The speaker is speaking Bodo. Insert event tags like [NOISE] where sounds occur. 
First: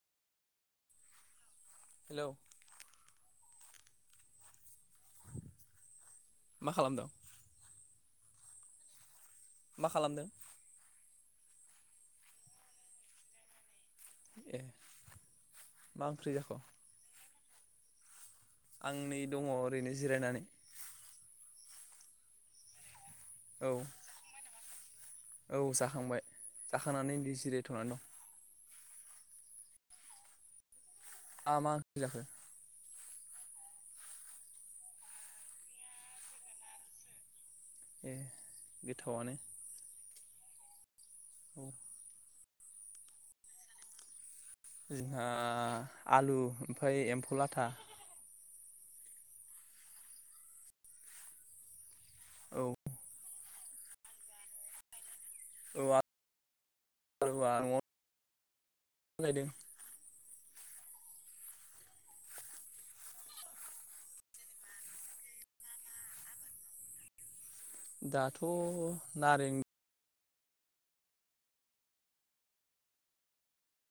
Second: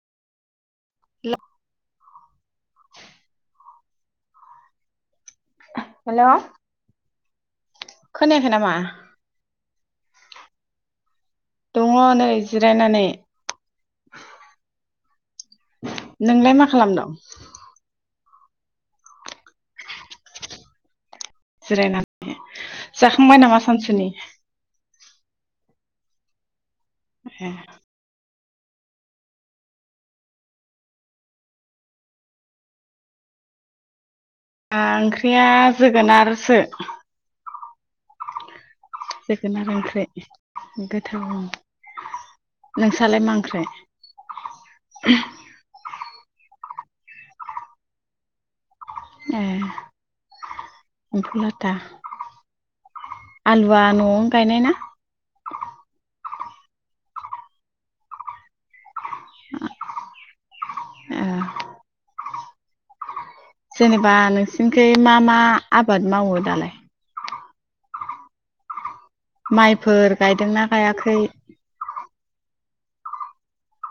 [UNINTELLIGIBLE] हेल' हेल' [INAUDIBLE] मा खालामदों? खोनायाखै नामा? मा खालामदों? दङ नै जिरायनानै। ए मा ओंख्रि नोंलाय जाखो मा खालामदों? [INAUDIBLE] आं नै दङ ओरैनो जिरायनानै। जिरायनानै जाखांबाय नामा औ सानसुनि? खांबाय जाखांनानै ए जिरायथ'नानै दं आ मा ओंख्रि जाखो? आं ओंख्रिया जोगोनारसो ए गोथावनो गो [UNINTELLIGIBLE] नोंसालाय मा ओंख्रि? हा आलु ओमफ्राय एम्फौ लाथा। ए एम्फौ लाथा। औ आलुवा न'आवनो गायनाय ना? औ आलुआ न'आव गायदों। जेनेबा नोंसिनिखै मा मा आबाद मावो दालाय? दाथ' नारें माइफोर गायदोंना गायाखै?